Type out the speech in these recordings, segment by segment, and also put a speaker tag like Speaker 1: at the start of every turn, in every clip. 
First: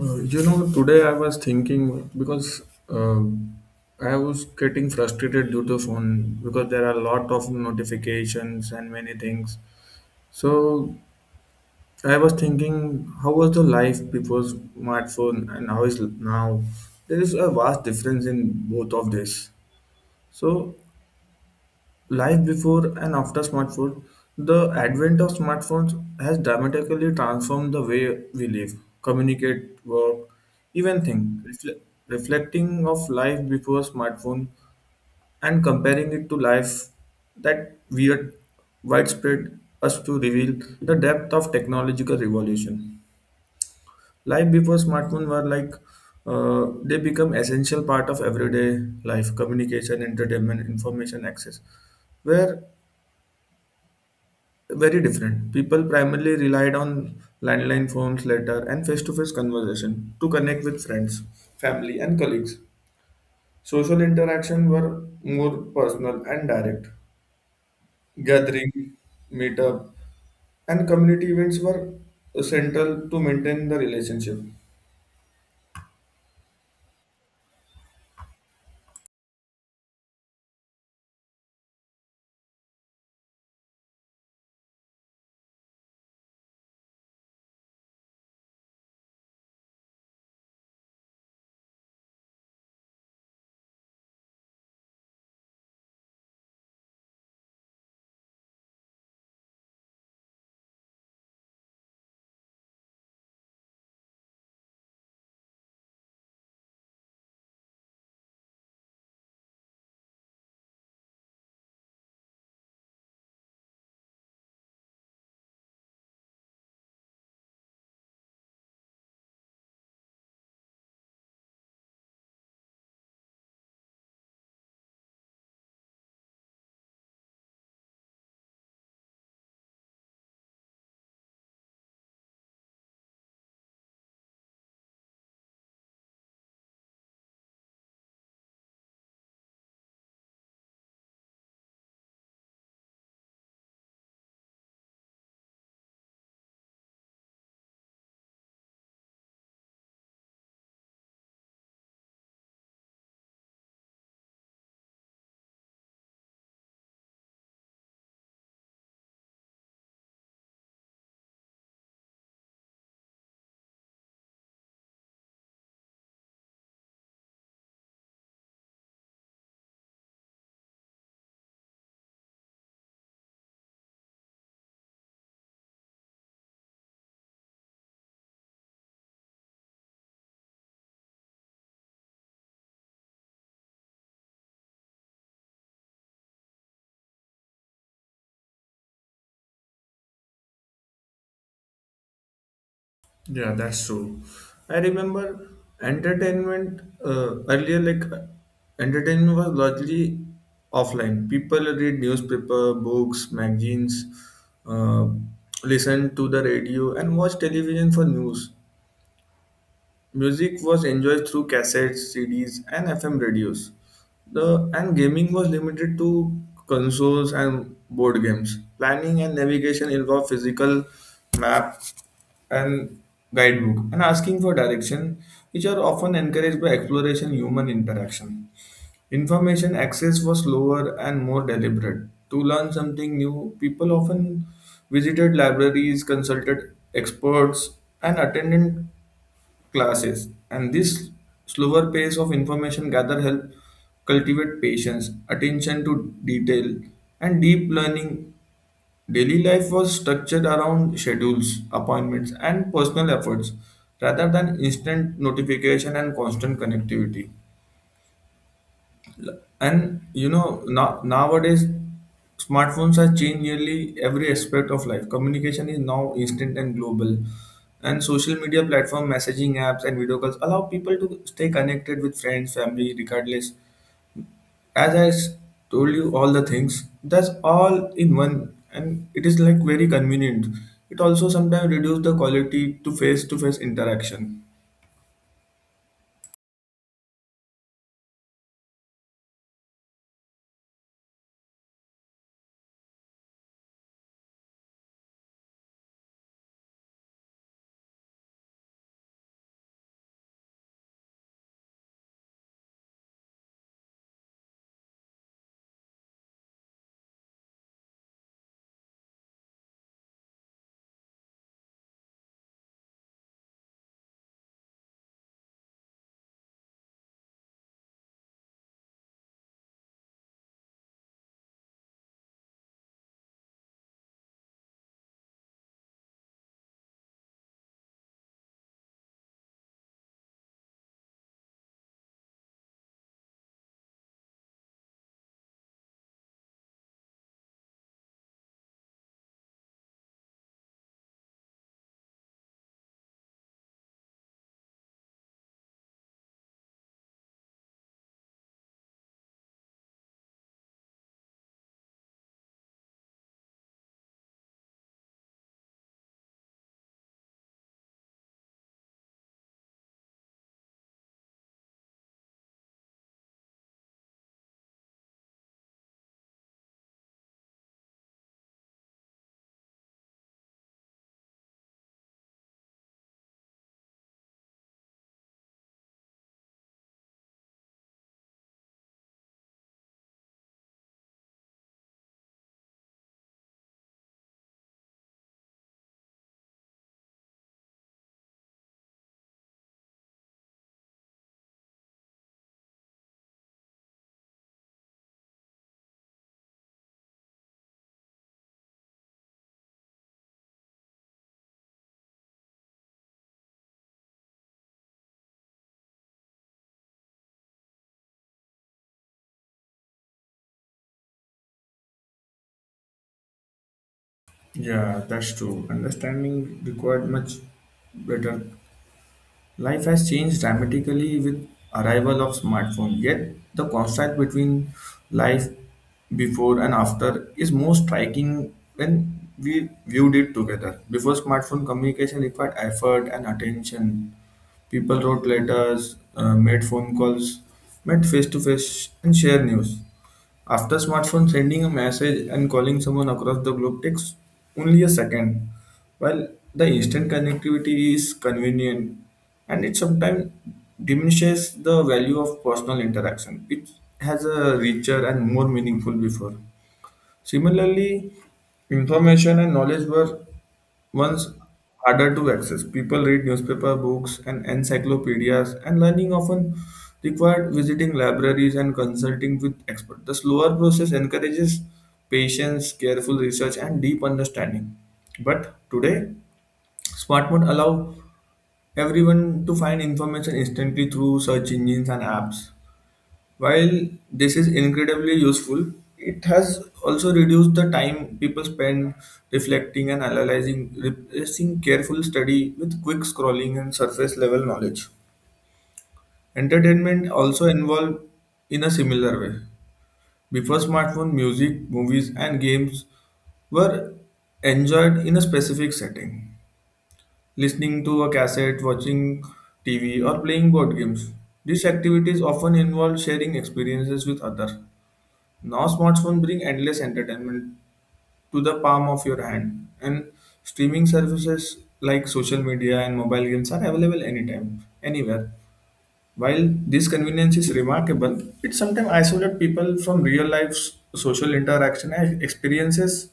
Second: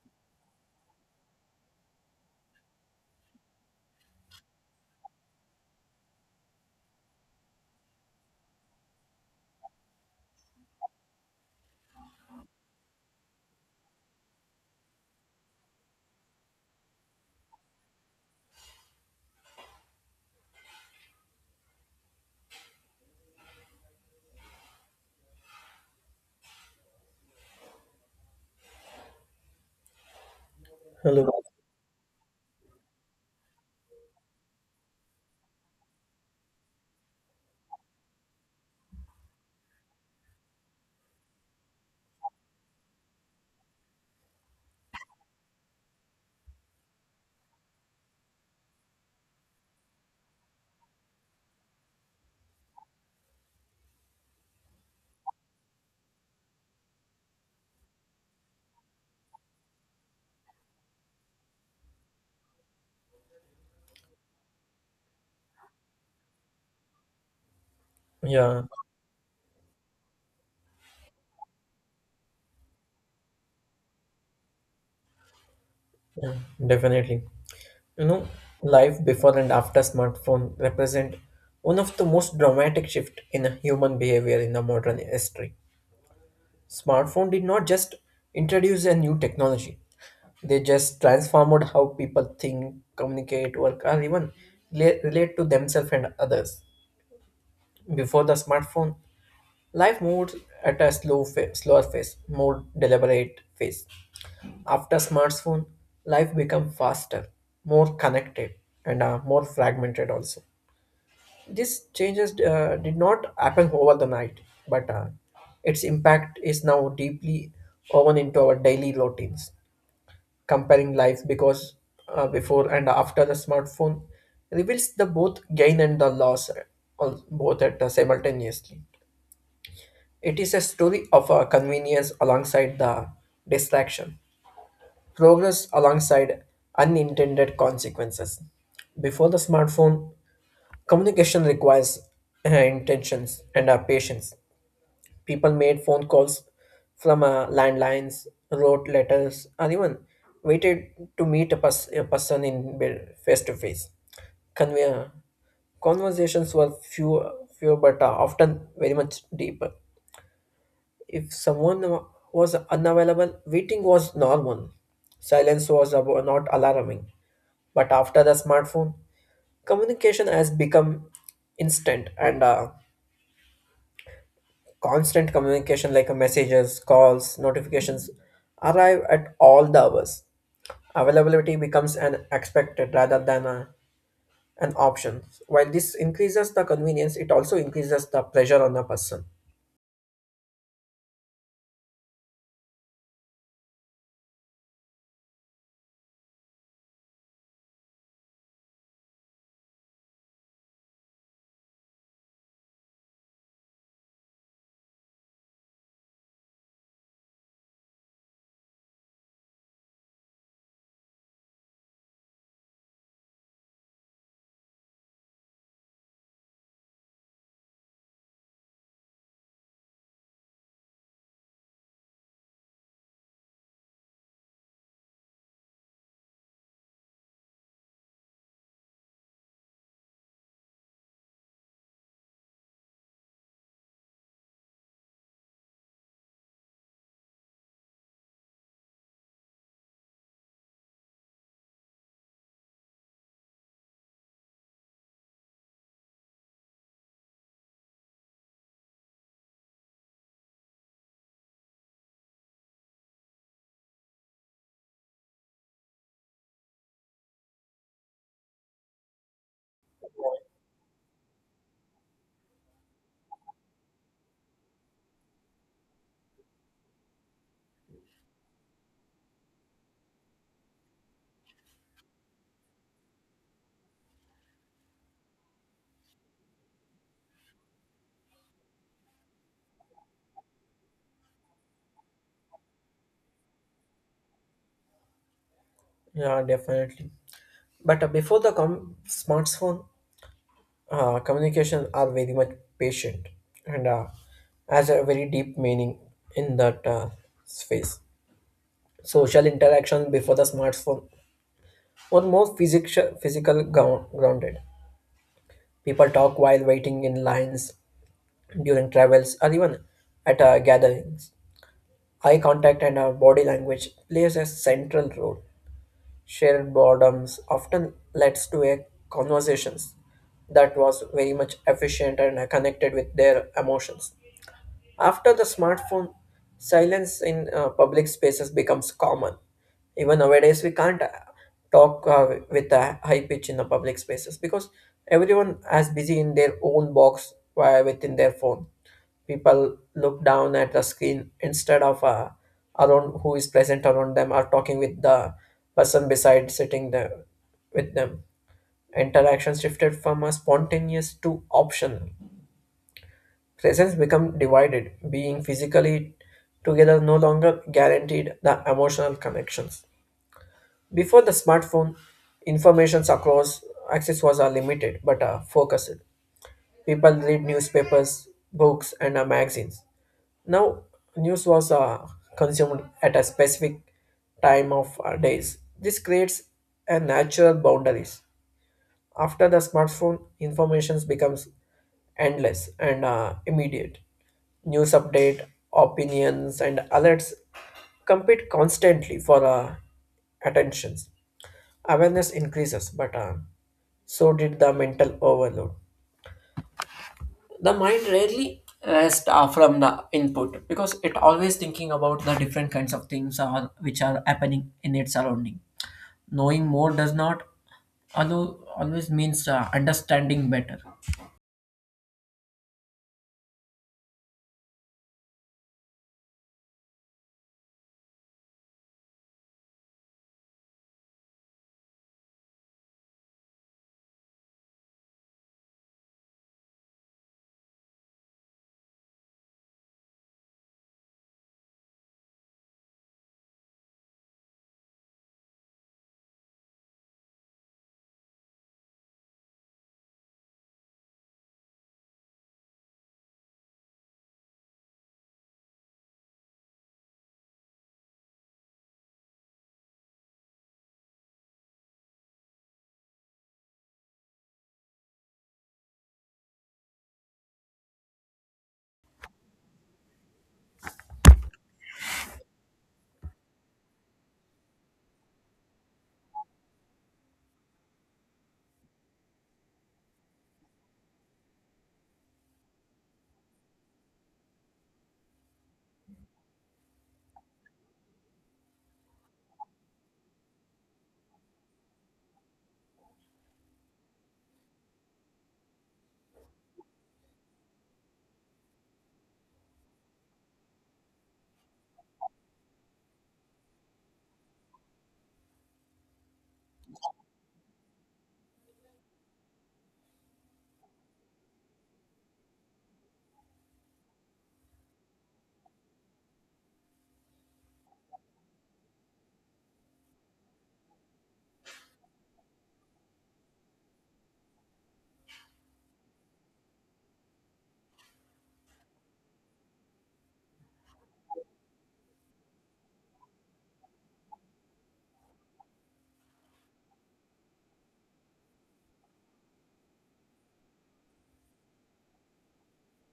Speaker 1: Today I was thinking because uh, I was getting frustrated due to phone because there are a lot of notifications and many things. So I was thinking, how was the life before smartphone and how is now? There is a vast difference in both of this. So, life before and after smartphone, the advent of smartphones has dramatically transformed the way we live, communicate, work, even think.
Speaker 2: Hello.
Speaker 1: Reflecting of life before smartphone and comparing it to life that weird widespread us to reveal the depth of technological revolution. Life before smartphone were like they become essential part of everyday life, communication, entertainment, information access where very different. People primarily relied on landline phones, letter, and face to face conversation to connect with friends, family, and colleagues. Social interaction were more personal and direct.
Speaker 2: Yeah,
Speaker 1: Gathering, meetup, and community events were central to maintain the relationship.
Speaker 2: yeah, definitely. You know, life before and after smartphone represent one of the most dramatic shift in human behavior in the modern history. Smartphone did not just introduce a new technology. They just transformed how people think, communicate, work, or even relate to themselves and others. Before the smartphone, life moved at a slower pace, more deliberate pace. After smartphone, life become faster, more connected, and more fragmented also. These changes did not happen over the night, but its impact is now deeply woven into our daily routines. Comparing life because before and after the smartphone reveals the both gain and the loss, both at simultaneously. It is a story of convenience alongside the distraction, progress alongside unintended consequences. Before the smartphone, communication requires intentions and patience. People made phone calls from landlines, wrote letters, or even waited to meet a person in face to face. Conve- Conversations were few but often very much deeper. If someone was unavailable, waiting was normal. Silence was not alarming. But after the smartphone, communication has become instant and constant communication like messages, calls, notifications arrive at all the hours. Availability becomes an expected rather than an option. While this increases the convenience, it also increases the pressure on a person.
Speaker 1: Yeah, that's true. I remember entertainment earlier, like entertainment was largely offline. People read newspaper, books, magazines, uh, listen to the radio, and watch television for news. Music was enjoyed through cassettes, CDs, and FM radios. The and gaming was limited to consoles and board games. Planning and navigation involved physical map and guidebook and asking for direction, which are often encouraged by exploration human interaction. Information access was slower and more deliberate. To learn something new, people often visited libraries, consulted experts, and attended classes, and this slower pace of information gather help cultivate patience, attention to detail, and deep learning. Daily life was structured around schedules, appointments, and personal efforts rather than instant notification and constant connectivity. And nowadays smartphones have changed nearly every aspect of life. Communication is now instant and global. And social media platform, messaging apps, and video calls allow people to stay connected with friends, family, regardless. As I told you all the things, that's all in one, and it is like very convenient. It also sometimes reduce the quality to face-to-face interaction.
Speaker 2: Yeah, definitely. But before the smartphone, communication are very much patient and has a very deep meaning in that space. Social interaction before the smartphone were more physical, grounded. People talk while waiting in lines, during travels, or even at gatherings. Eye contact and body language plays a central role. Shared boredoms often leads to a conversations that was very much efficient and connected with their emotions. After the smartphone, silence in public spaces becomes common. Even nowadays, we can't talk with a high pitch in the public spaces because everyone is busy in their own box via within their phone. People look down at the screen instead of around who is present around them or talking with the person beside sitting there with them. Interaction shifted from a spontaneous to optional. Presence become divided, being physically together no longer guaranteed the emotional connections. Before the smartphone, informations across access was limited but focused. People read newspapers, books, and magazines. Now, news was consumed at a specific time of days. This creates a natural boundaries. After the smartphone, information becomes endless and immediate. News update, opinions, and alerts compete constantly for attentions. Awareness increases, but so did the mental overload. The mind rarely rests from the input because it always thinking about the different kinds of things are, which are happening in its surrounding. Knowing more does not allow, always means understanding better.
Speaker 1: Yeah, that's true. Understanding required much better. Life has changed dramatically with arrival of smartphone, yet the contrast between life before and after is more striking when we viewed it together. Before smartphone, communication required effort and attention. People wrote letters, made phone calls, met face to face, and shared news. After smartphone, sending a message and calling someone across the globe takes only a second. While the instant connectivity is convenient and it sometimes diminishes the value of personal interaction, it has a richer and more meaningful before. Similarly, information and knowledge were once harder to access. People read newspaper, books, and encyclopedias, and learning often required visiting libraries and consulting with experts. The slower process encourages patience, careful research, and deep understanding. But today, smartphones allow everyone to find information instantly through search engines and apps. While this is incredibly useful, it has also reduced the time people spend reflecting and analyzing, replacing careful study with quick scrolling and surface level knowledge. Entertainment also involved in a similar way. Before smartphone, music, movies, and games were enjoyed in a specific setting, listening to a cassette, watching TV, or playing board games. These activities often involved sharing experiences with others. Now smartphones bring endless entertainment to the palm of your hand, and streaming services like social media and mobile games are available anytime, anywhere. While this convenience is remarkable, it sometimes isolates people from real life social interaction and experiences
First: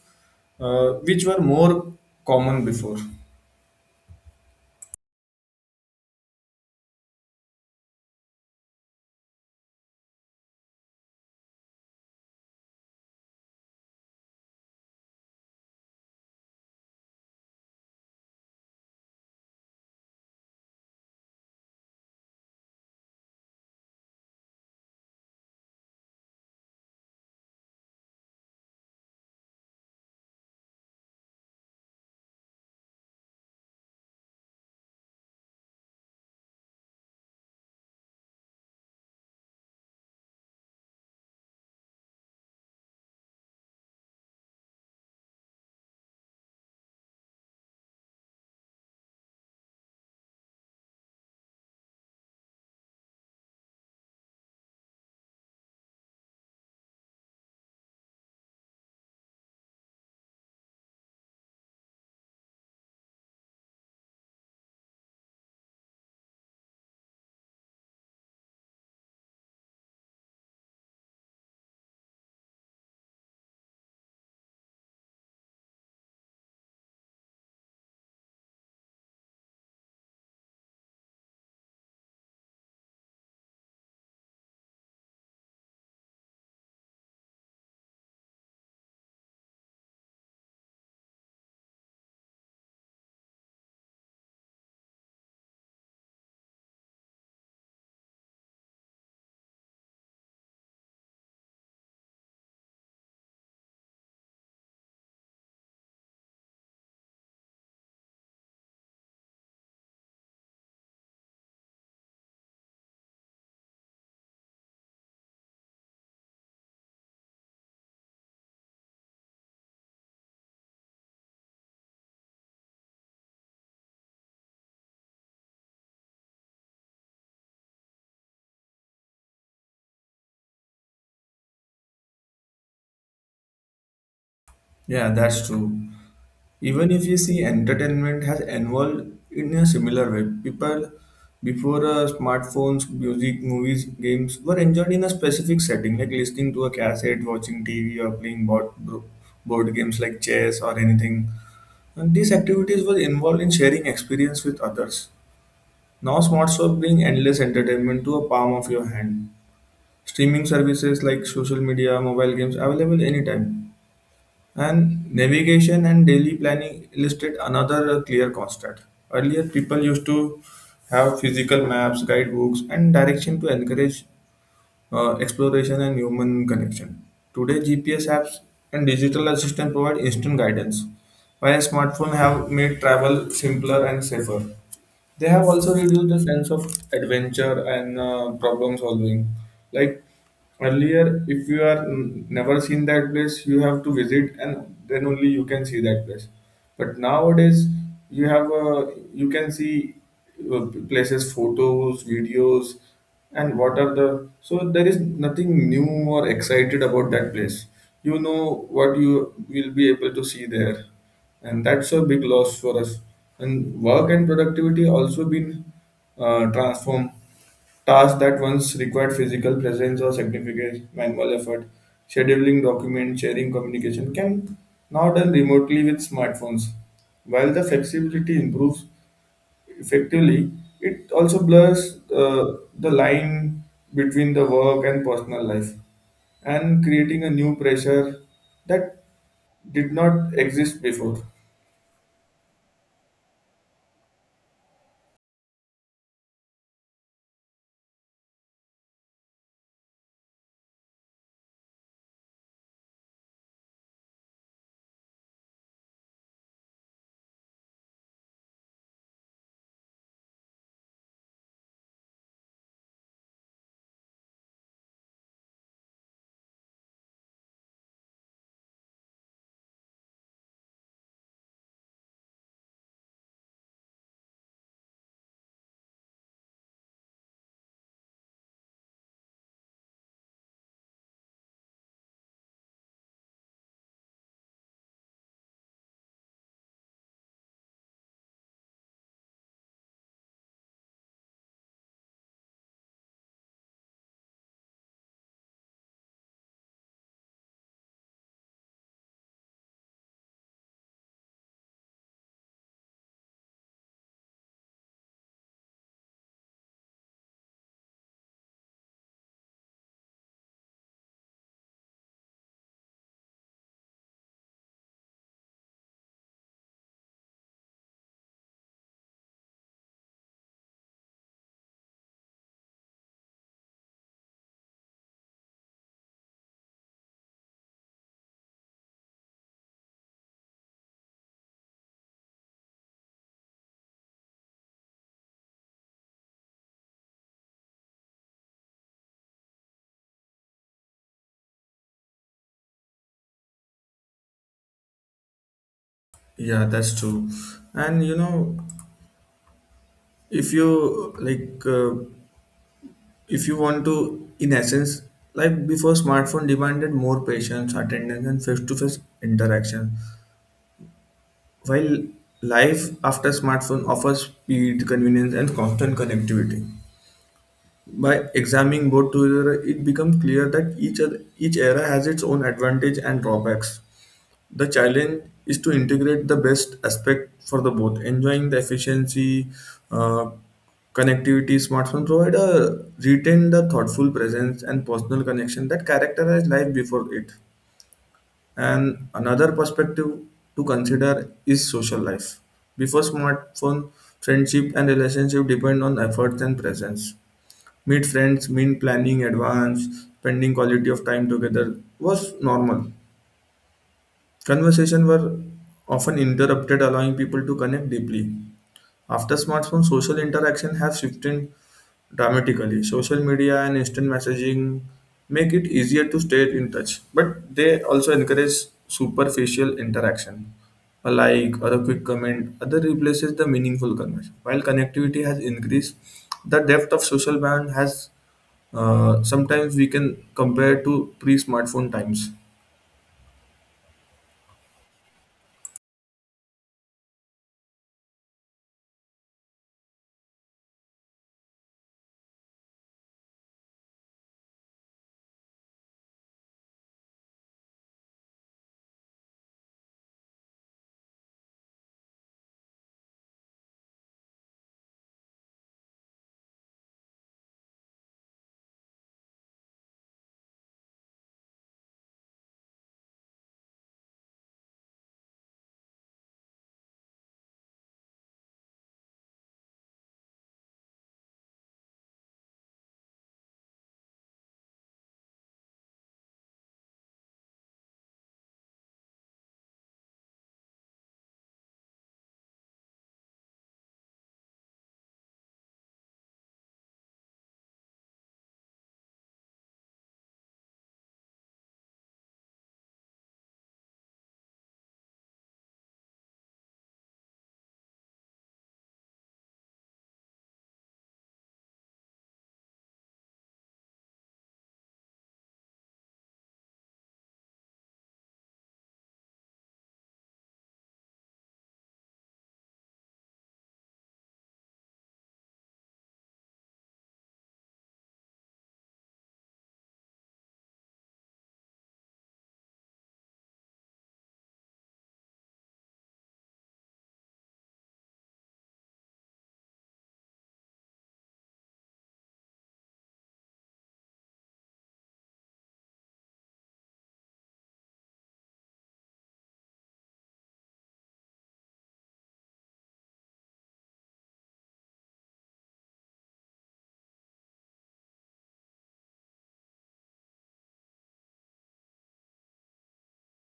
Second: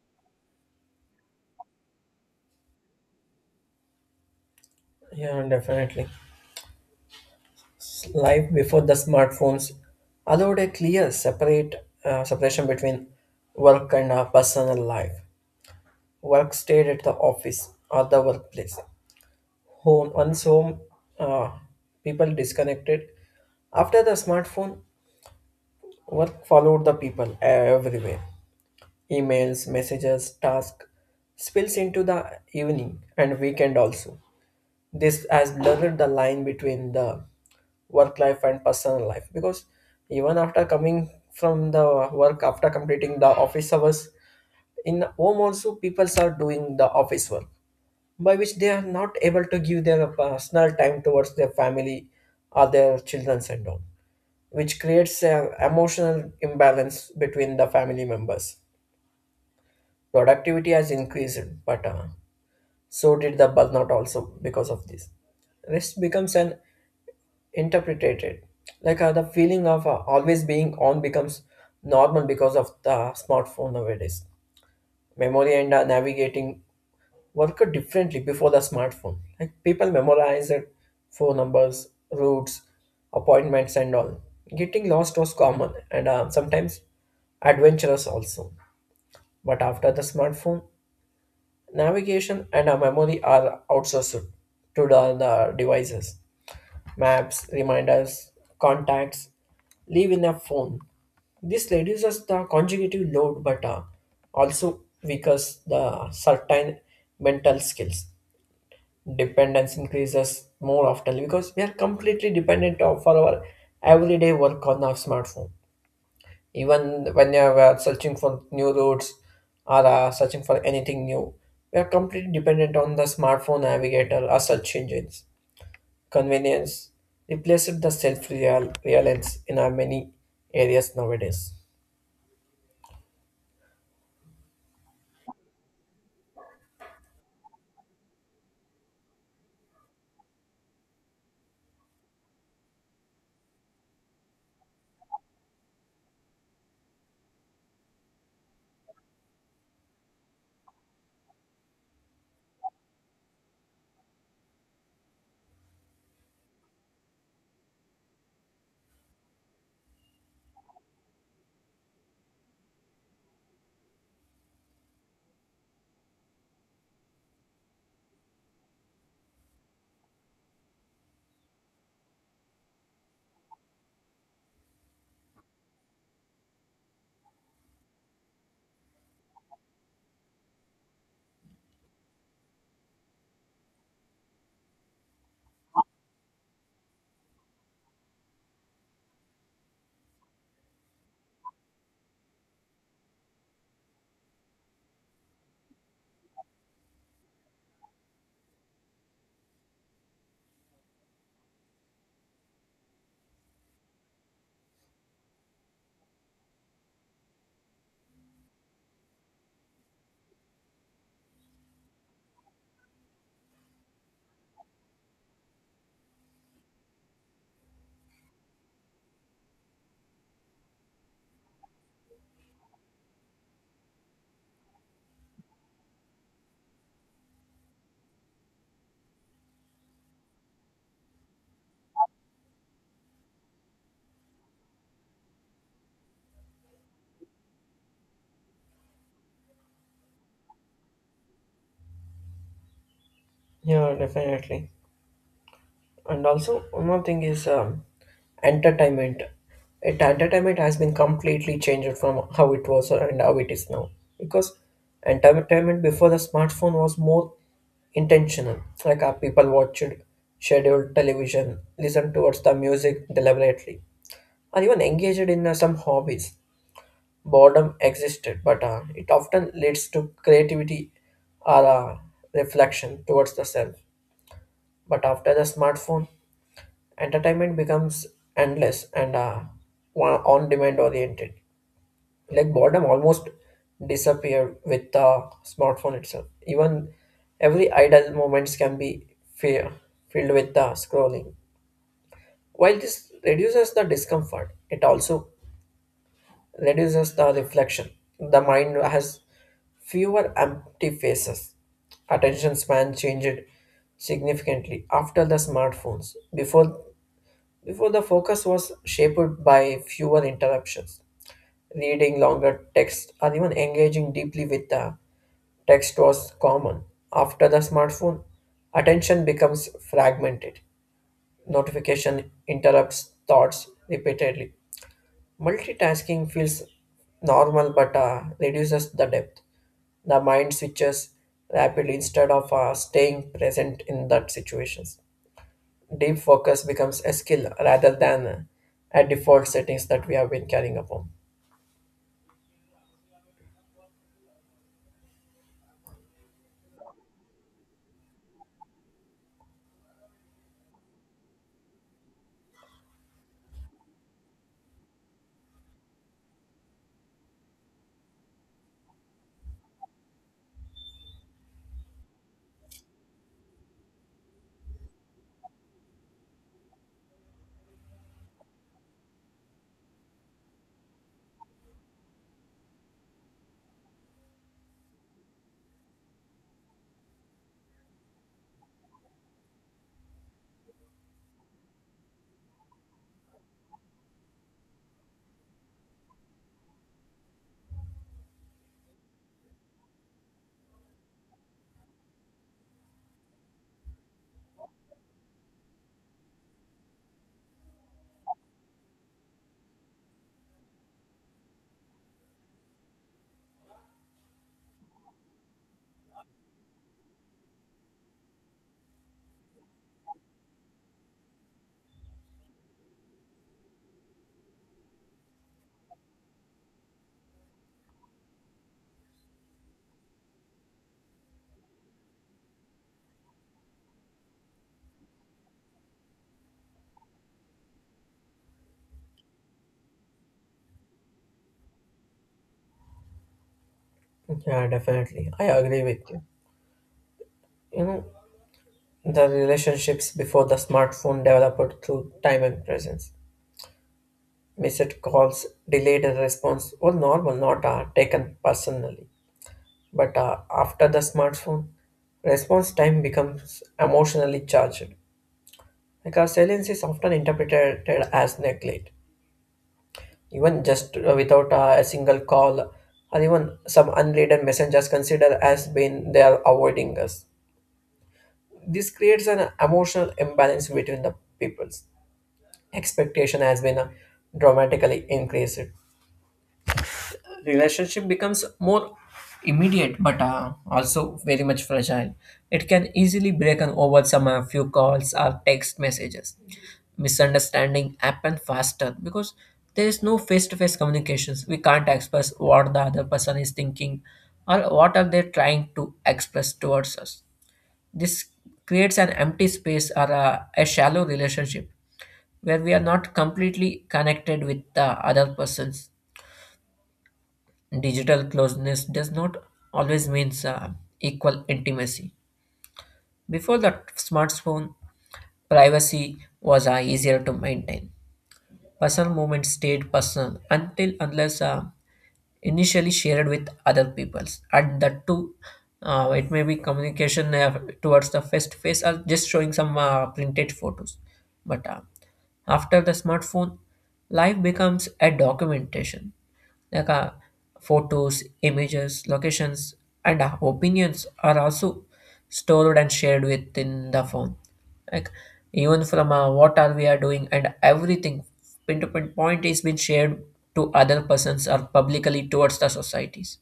Speaker 1: which were more common before.
Speaker 2: Yeah, definitely. Life before the smartphones allowed a clear separate separation between work and personal life. Work stayed at the office or the workplace. Home once home, uh, people disconnected. After the smartphone, work followed the people everywhere. Emails, messages, tasks spills into the evening and weekend also. This has blurred the line between the work life and personal life because even after coming from the work after completing the office hours in home also people are doing the office work by which they are not able to give their personal time towards their family or their children and all, which creates an emotional imbalance between the family members. Productivity has increased, but so did the burnout also because of this. Rest becomes an interpreted like the feeling of always being on becomes normal because of the smartphone nowadays. Memory and navigating worked differently before the smartphone, like people memorized phone numbers, routes, appointments, and all. Getting lost was common and sometimes adventurous also, but after the smartphone navigation and memory are outsourced to the devices. Maps, reminders, contacts live in a phone. This reduces the conjugative load but also weakens the certain mental skills. Dependence increases more often because we are completely dependent of for our everyday work on our smartphone. Even when you are searching for new routes or searching for anything new, we are completely dependent on the smartphone navigator or search engines. Convenience replaced the self-reliance in our many areas nowadays.
Speaker 1: Yeah, that's true. Even if you see entertainment has evolved in a similar way, people before smartphones, music, movies, games were enjoyed in a specific setting, like listening to a cassette, watching TV, or playing board games like chess or anything. And these activities were involved in sharing experience with others. Now, smartphones bring endless entertainment to a palm of your hand. Streaming services like social media, mobile games available anytime. And navigation and daily planning illustrate another clear constant. Earlier, people used to have physical maps, guidebooks, and direction to encourage exploration, and human connection. Today, GPS apps and digital assistant provide instant guidance, while smartphones have made travel simpler and safer. They have also reduced the sense of adventure and problem solving. Like earlier, if you are never seen that place, you have to visit, and then only you can see that place. But nowadays, you have uh, you can see places, photos, videos, and what are the so there is nothing new or excited about that place. You know what you will be able to see there, and that's a big loss for us. And work and productivity also been transformed. Tasks that once required physical presence or significant manual effort, scheduling document sharing, communication can now done remotely with smartphones. While the flexibility improves, effectively, it also blurs the line between the work and personal life and creating a new pressure that did not exist before.
Speaker 2: Yeah, definitely. And also, one more thing is entertainment. It entertainment has been completely changed from how it was and how it is now. Because entertainment before the smartphone was more intentional. Like our people watched scheduled television, listened towards the music deliberately, or even engaged in some hobbies. Boredom existed, but it often leads to creativity or reflection towards the self. But after the smartphone, entertainment becomes endless and on demand oriented. Like boredom almost disappeared with the smartphone itself. Even every idle moments can be fear, filled with the scrolling. While this reduces the discomfort, it also reduces the reflection. The mind has fewer empty faces. Attention span changed significantly after the smartphones. Before the focus was shaped by fewer interruptions. Reading longer text or even engaging deeply with the text was common. After the smartphone, attention becomes fragmented. Notification interrupts thoughts repeatedly. Multitasking feels normal but reduces the depth. The mind switches rapidly instead of staying present in that situations. Deep focus becomes a skill rather than a default settings that we have been carrying upon.
Speaker 1: Yeah, that's true. And you know, if you like, uh, if you want to, in essence, like before, smartphone demanded more patience, attendance, and face-to-face interaction. While life after smartphone offers speed, convenience, and constant connectivity. By examining both together, it becomes clear that each era has its own advantage and drawbacks. The challenge is to integrate the best aspect for the both, enjoying the efficiency, uh, connectivity smartphone provide a retain the thoughtful presence and personal connection that characterize life before it. And another perspective to consider is social life. Before smartphone, friendship and relationship depend on efforts and presence. Meet friends, mean planning advance, spending quality of time together was normal. Conversation were often interrupted, allowing people to connect deeply. After smartphones, social interaction have shifted dramatically. Social media and instant messaging make it easier to stay in touch, but they also encourage superficial interaction. A like or a quick comment, other replaces the meaningful conversation. While connectivity has increased, the depth of social band has sometimes we can compare to pre-smartphone times.
Speaker 2: Yeah, definitely. I agree with you. You know, the relationships before the smartphone developed through time and presence. Missed calls, delayed response were normal, not taken personally. But after the smartphone, response time becomes emotionally charged because silence is often interpreted as neglect. Even just without a single call or even some unread messengers considered as being they are avoiding us. This creates an emotional imbalance between the peoples. Expectation has been dramatically increased. Relationship becomes more immediate but also very much fragile. It can easily break on over some few calls or text messages. Misunderstanding happen faster because there is no face-to-face communications. We can't express what the other person is thinking or what are they trying to express towards us. This creates an empty space or a shallow relationship where we are not completely connected with the other persons. Digital closeness does not always means equal intimacy. Before the smartphone, privacy was easier to maintain. Personal moments stayed personal until unless initially shared with other peoples, and that too it may be communication towards the face to face or just showing some printed photos, but after the smartphone life becomes a documentation, like photos, images, locations, and opinions are also stored and shared within the phone. Like even from what are we are doing and everything pin to pin point is being shared to other persons or publicly towards the societies.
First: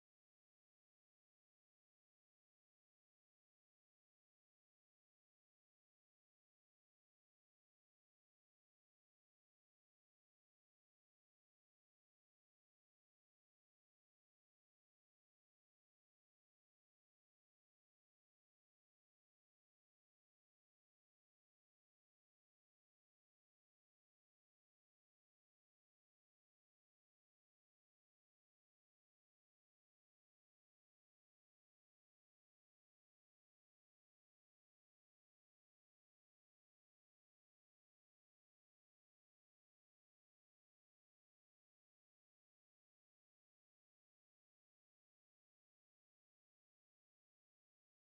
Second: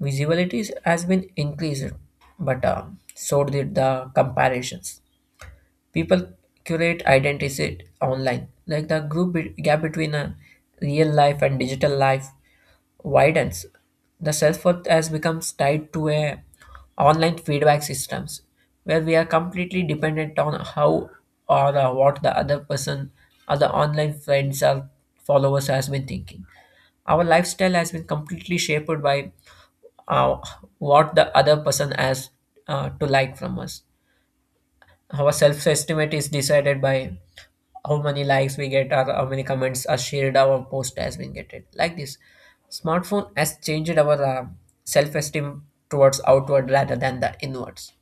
Speaker 2: Visibility has been increased, but so did the comparisons. People curate identities online, like the gap between real life and digital life widens, the self-worth has becomes tied to a online feedback systems where we are completely dependent on how or what the other person or the online friends or followers has been thinking. Our lifestyle has been completely shaped by uh, what the other person has to like from us. Our self-estimate is decided by how many likes we get or how many comments are shared our post has been getting. Like this, smartphone has changed our self-esteem towards outward rather than the inwards.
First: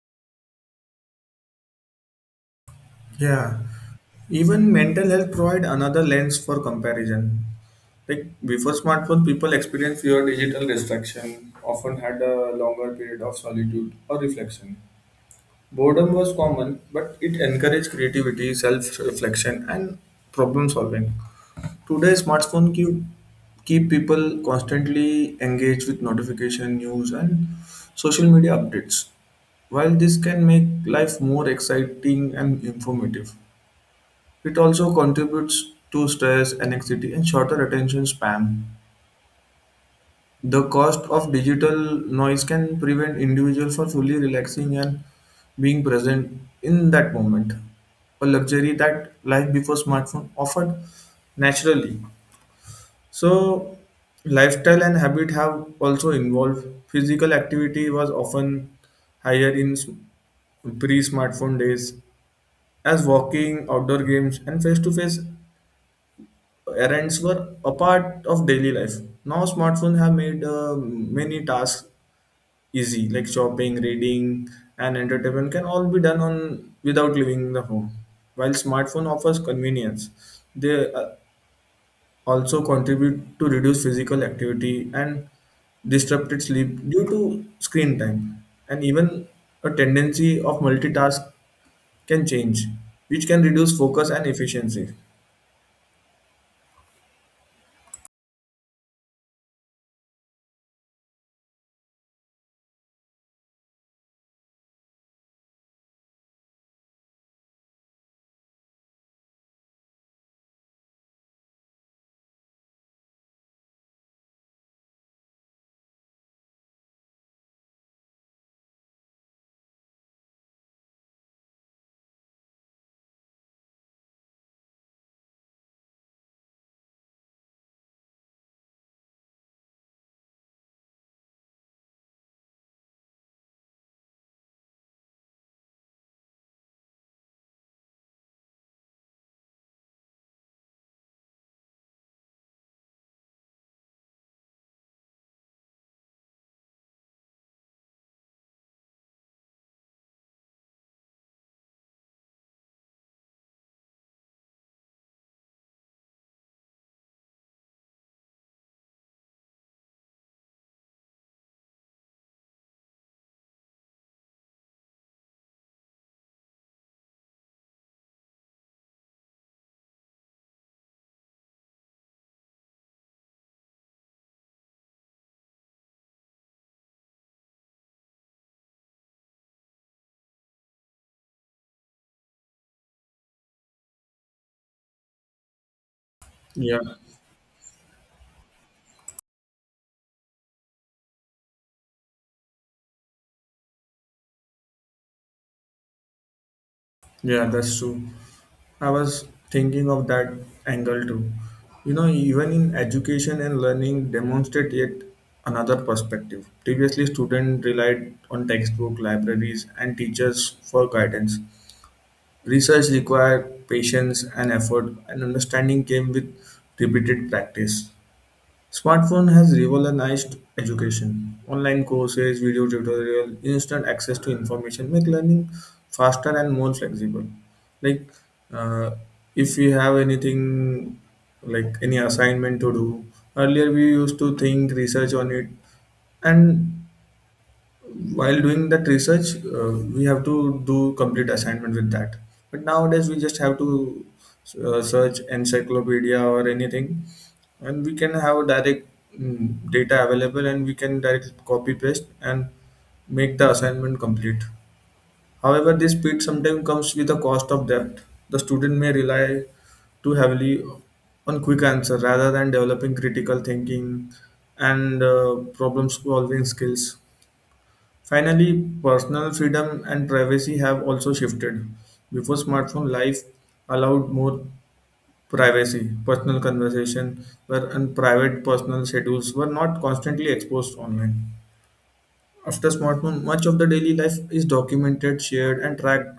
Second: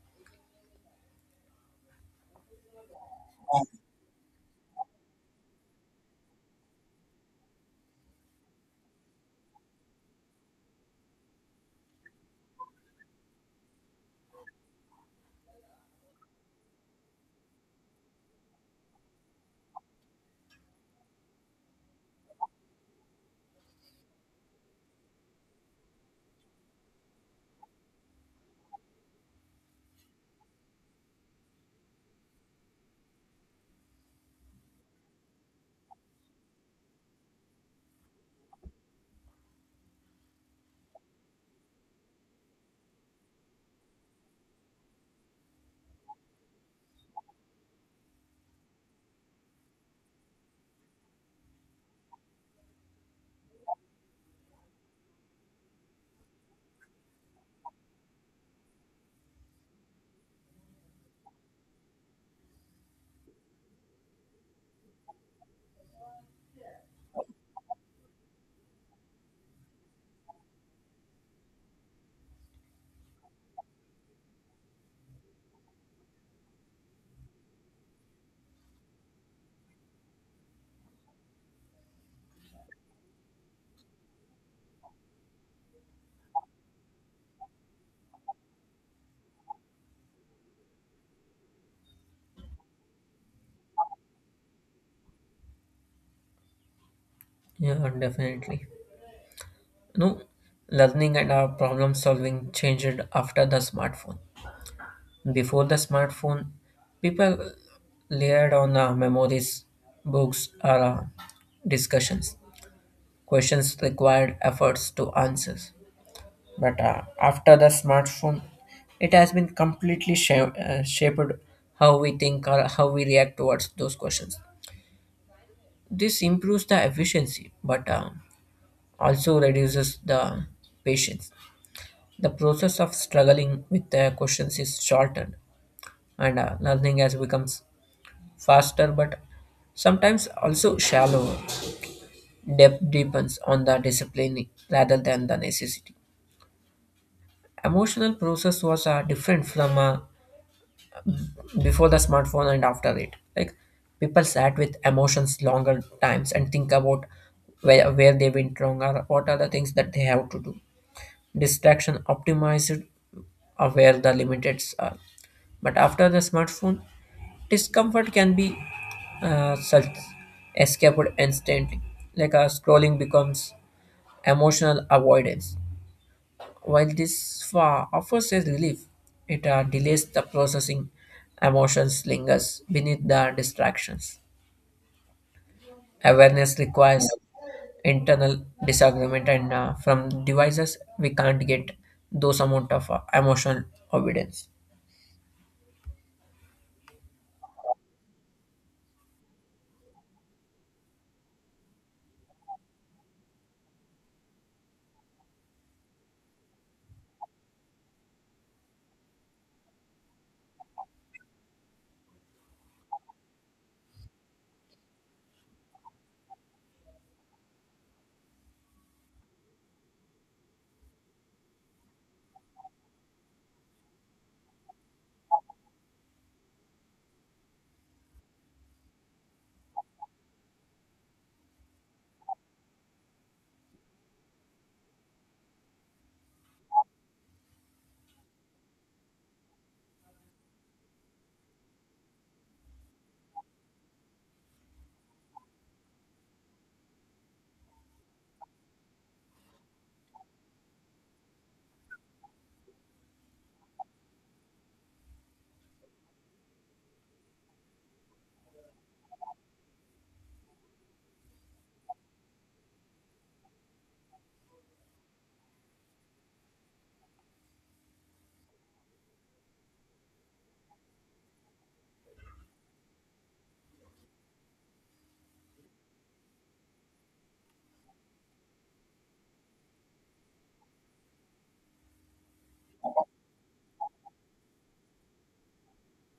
Speaker 1: Yeah, even mental health provide another lens for comparison. Like before smartphone, people experienced fewer digital distraction, often had a longer period of solitude or reflection. Boredom was common, but it encouraged creativity, self-reflection, and problem solving. Today, smartphone keep people constantly engaged with notification, news, and social media updates. While this can make life more exciting and informative. It also contributes to stress, anxiety, and shorter attention span. The cost of digital noise can prevent individuals from fully relaxing and being present in that moment, a luxury that life before smartphone offered naturally. So, lifestyle and habit have also involved. Physical activity was often higher in pre smartphone days, as walking, outdoor games, and face to face errands were a part of daily life. Now smartphones have made many tasks easy, like shopping, reading, and entertainment can all be done on without leaving the home. While smartphone offers convenience, they also contribute to reduce physical activity and disrupted sleep due to screen time. And even a tendency of multitask can change, which can reduce focus and efficiency.
Speaker 2: Yeah, definitely. No, learning and our problem solving changed after the smartphone. Before the smartphone, people layered on memories, books, or discussions. Questions required efforts to answer. But after the smartphone, it has been completely shaped how we think or how we react towards those questions. This improves the efficiency, but also reduces the patience. The process of struggling with the questions is shortened, and learning has becomes faster, but sometimes also shallower. Depth depends on the discipline rather than the necessity. Emotional process was different from a before the smartphone and after it, like people sat with emotions longer times and think about where they went wrong or what are the things that they have to do. Distraction optimized are where the limits are, but after the smartphone discomfort can be self escaped instantly, like a scrolling becomes emotional avoidance. While this offers a relief, it delays the processing. Emotions lingers beneath the distractions. Awareness
Speaker 1: Yeah,
Speaker 2: requires internal disagreement, and from devices we can't get those amount of emotional evidence.
Speaker 1: yeah, that's true. I was thinking of that angle too. You know, even in education and learning, demonstrate yet another perspective. Previously, students relied on textbook, libraries, and teachers for guidance. Research required patience and effort, and understanding came with repeated practice. Smartphone has revolutionized education. Online courses, video tutorial, instant access to information make learning faster and more flexible. Like uh, if we have anything like any assignment to do, earlier we used to think, research on it, and while doing that research uh, we have to do complete assignment with that, but nowadays we just have to search encyclopedia or anything, and we can have direct data available, and we can direct copy paste and make the assignment complete. However, this speed sometimes comes with a cost of that the student may rely too heavily on quick answer rather than developing critical thinking and problem solving skills. Finally, personal freedom and privacy have also shifted. Before smartphone, life allowed more privacy. Personal conversation were and private personal schedules were not constantly exposed online. After smartphone, much of the daily life is documented, shared, and tracked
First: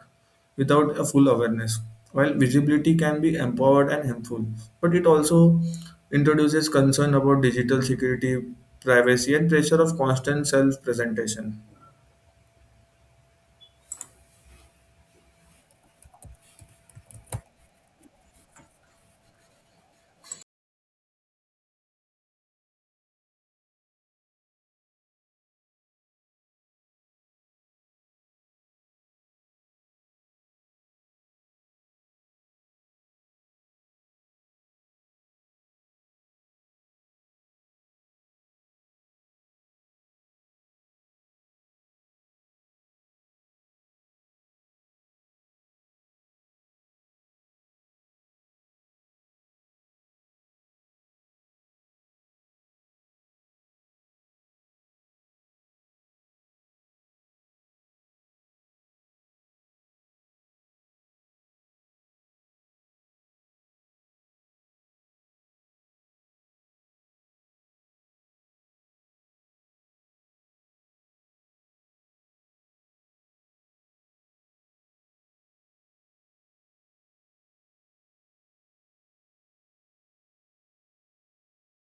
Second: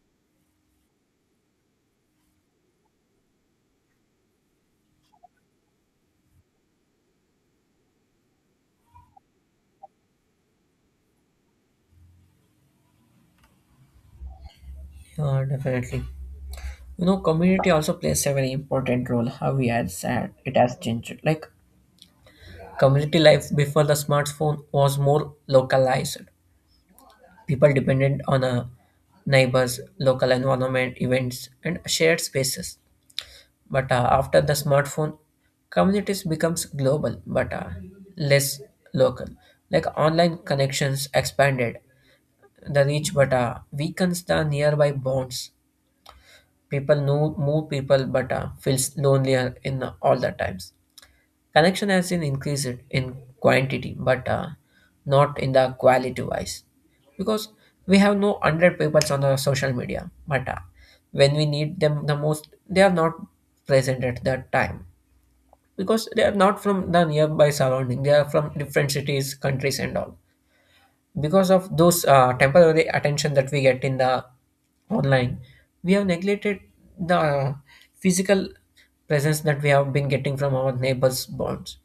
Speaker 1: without a full awareness. While visibility can be empowered and helpful, but it also introduces concern about digital security, privacy, and pressure of constant self-presentation.
Speaker 2: Yeah, definitely. You know, community also plays a very important role. How we had said it has changed. Like community life before the smartphone was more localized. People depended on neighbors, local environment, events, and shared spaces. But after the smartphone, communities becomes global but less local. Like online connections expanded the reach, but weakens the nearby bonds. People know more people, but feels lonelier in all the times. Connection has been increased in quantity, but not in the quality wise. Because we have no 100 people on the social media, but when we need them the most, they are not present at that time. Because they are not from the nearby surrounding, they are from different cities, countries, and all. Because of those temporary attention that we get in the online, we have neglected the physical presence that we have been getting from our neighbors' bonds.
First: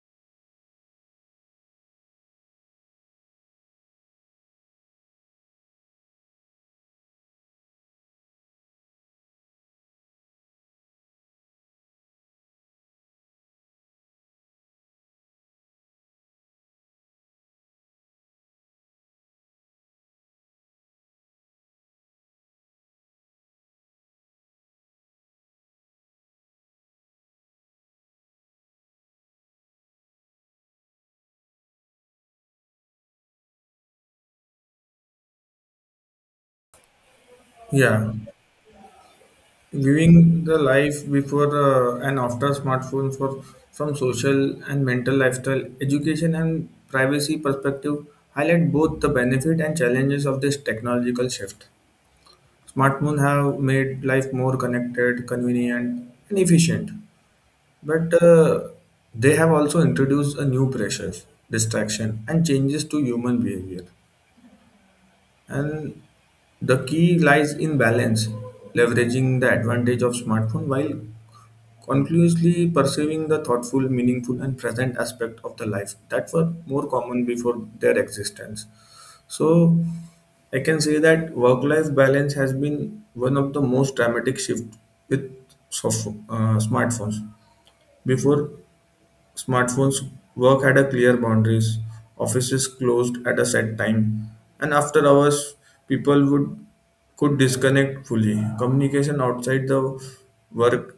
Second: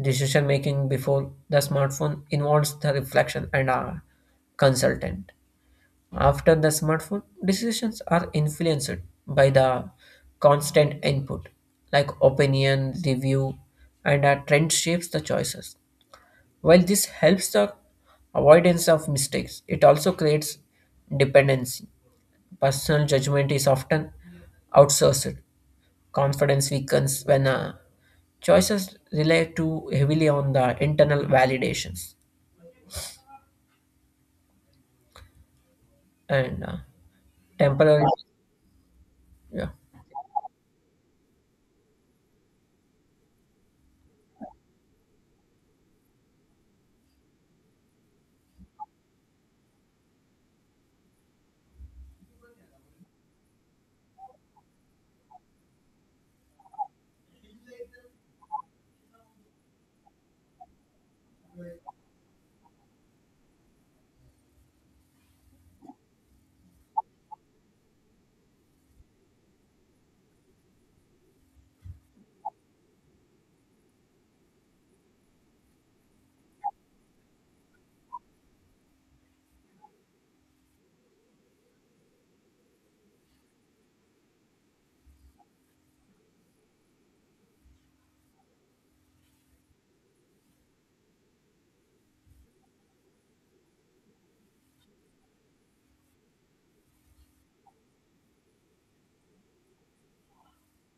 Speaker 2: Decision making before the smartphone involves the reflection and a consultant. After the smartphone, decisions are influenced by the constant input like opinion, review, and a trend shapes the choices. While this helps the avoidance of mistakes, it also creates dependency. Personal judgment is often outsourced. Confidence weakens when choices rely too heavily on the internal validations and temporary.
Speaker 1: Yeah.
Speaker 2: Yeah.
Speaker 1: Viewing the life before and after smartphones for from social and mental lifestyle, education and privacy perspective highlight both the benefit and challenges of this technological shift. Smartphones have made life more connected, convenient, and efficient, but they have also introduced a new pressures, distraction, and changes to human behavior. And the key lies in balance, leveraging the advantage of smartphone while conclusively perceiving the thoughtful, meaningful, and present aspect of the life that were more common before their existence. So, I can say that work-life balance has been one of the most dramatic shift with smartphones. Before smartphones, work had a clear boundaries. Offices closed at a set time, and after hours, people would could disconnect fully. Communication outside the work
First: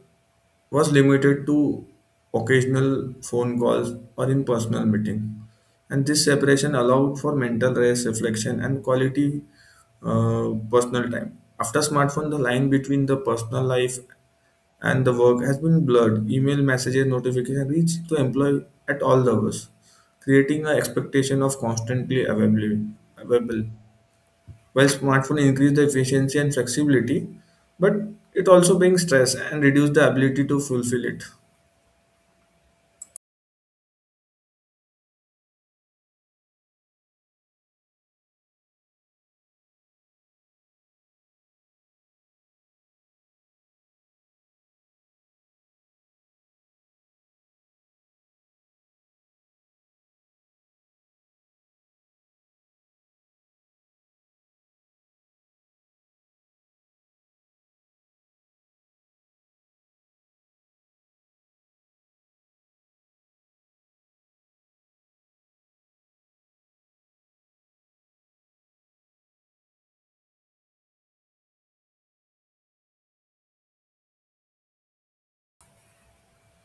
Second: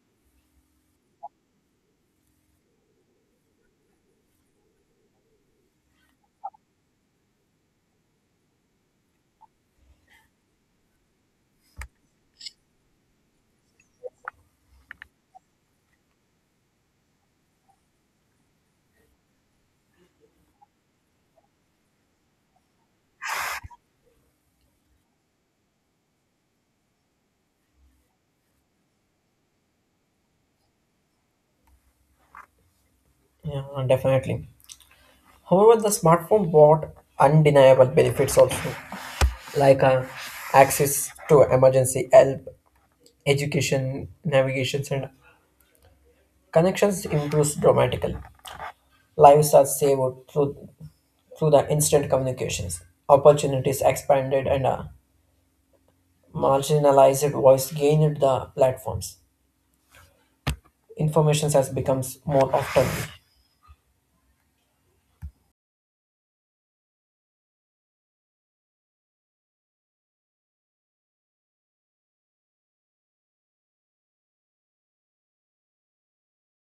Speaker 1: was limited to occasional phone calls or in personal meeting. And this separation allowed for mental rest, reflection, and quality personal time. After smartphone, the line between the personal life and the work has been blurred. Email messages, notification reach to employee at all levels, creating an expectation of constantly available. While smartphone increase the efficiency and flexibility, but it also brings stress and reduce the ability to fulfill it.
Speaker 2: Yeah, definitely. However, the smartphone brought undeniable benefits also, like access to emergency help, education, navigations, and connections improves dramatically. Lives are saved through the instant communications. Opportunities expanded and marginalized voice gained the platforms. Information has becomes more often.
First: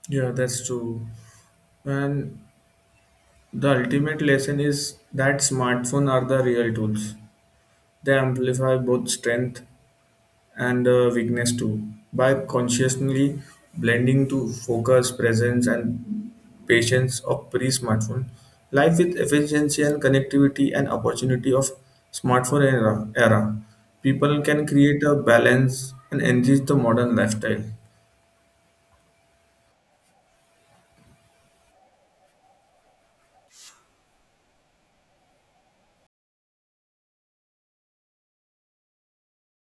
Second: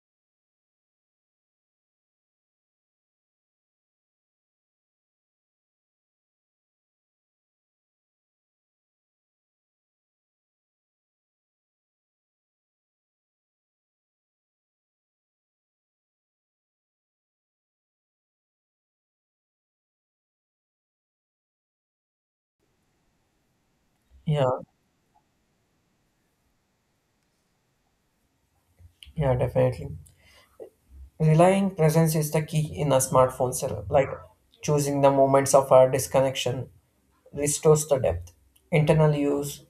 Speaker 1: Yeah, that's true. And the ultimate lesson is that smartphones are the real tools. They amplify both strength and weakness too. By consciously blending to focus, presence, and patience of pre-smartphone, life with efficiency and connectivity and opportunity of smartphone era, people
Speaker 2: Yeah,
Speaker 1: can create a balance and enrich the modern lifestyle.
Speaker 2: yeah, definitely. Relying presence is the key in a smartphone setup, like choosing the moments of our disconnection restores the depth. Internal use,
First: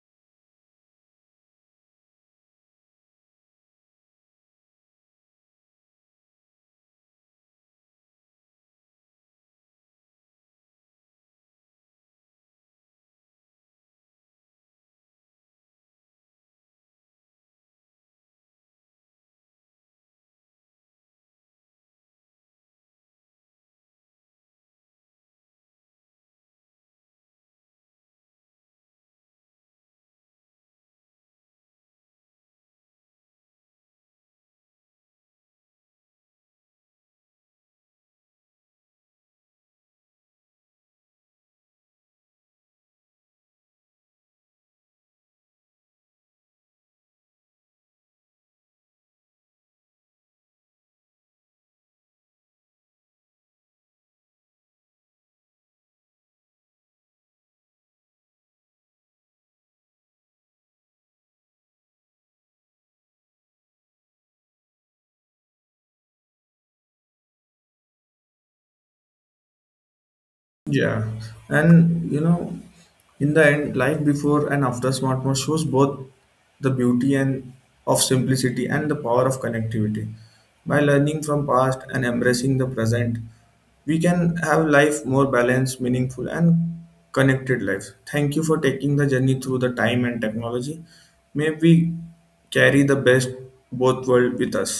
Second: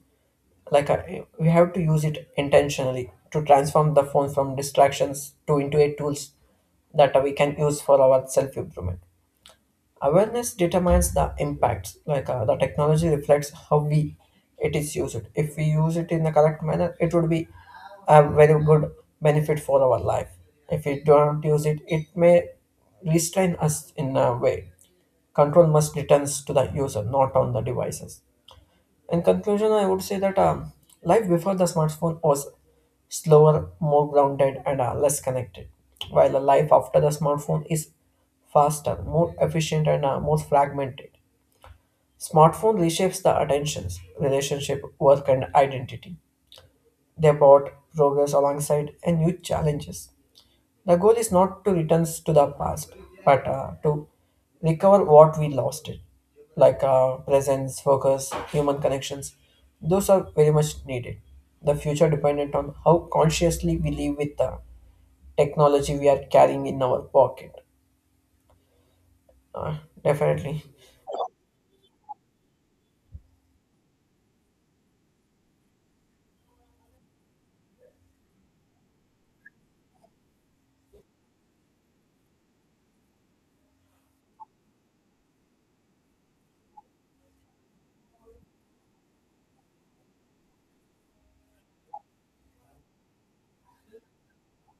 Speaker 2: like we have to use it intentionally to transform the phone from distractions to into a tools that we can use for our self improvement. Awareness determines the impacts, like the technology reflects how we it is used. If we use it in the correct manner it would be a very good benefit for our life. If we don't use it it may restrain us in a way. Control must return to the user, not on the devices. In conclusion, I would say that life before the smartphone was slower, more grounded, and are less connected. While the life after the smartphone is faster, more efficient, and more fragmented. Smartphone reshapes the attentions, relationship, work, and identity. They brought progress alongside and new challenges. The goal is not to return to the past, but to recover what we lost it, like presence, focus, human connections. Those are very much needed. The future dependent on how consciously we live with the technology we are carrying in our pocket. Uh, Definitely.
Speaker 1: Yeah, and in the end, life before and after smartphone shows both the beauty and of simplicity and the power of connectivity. By learning from past and embracing the present, we can have life more balanced, meaningful, and connected life. Thank you for taking the journey through the time and technology. May we carry the best both world with us.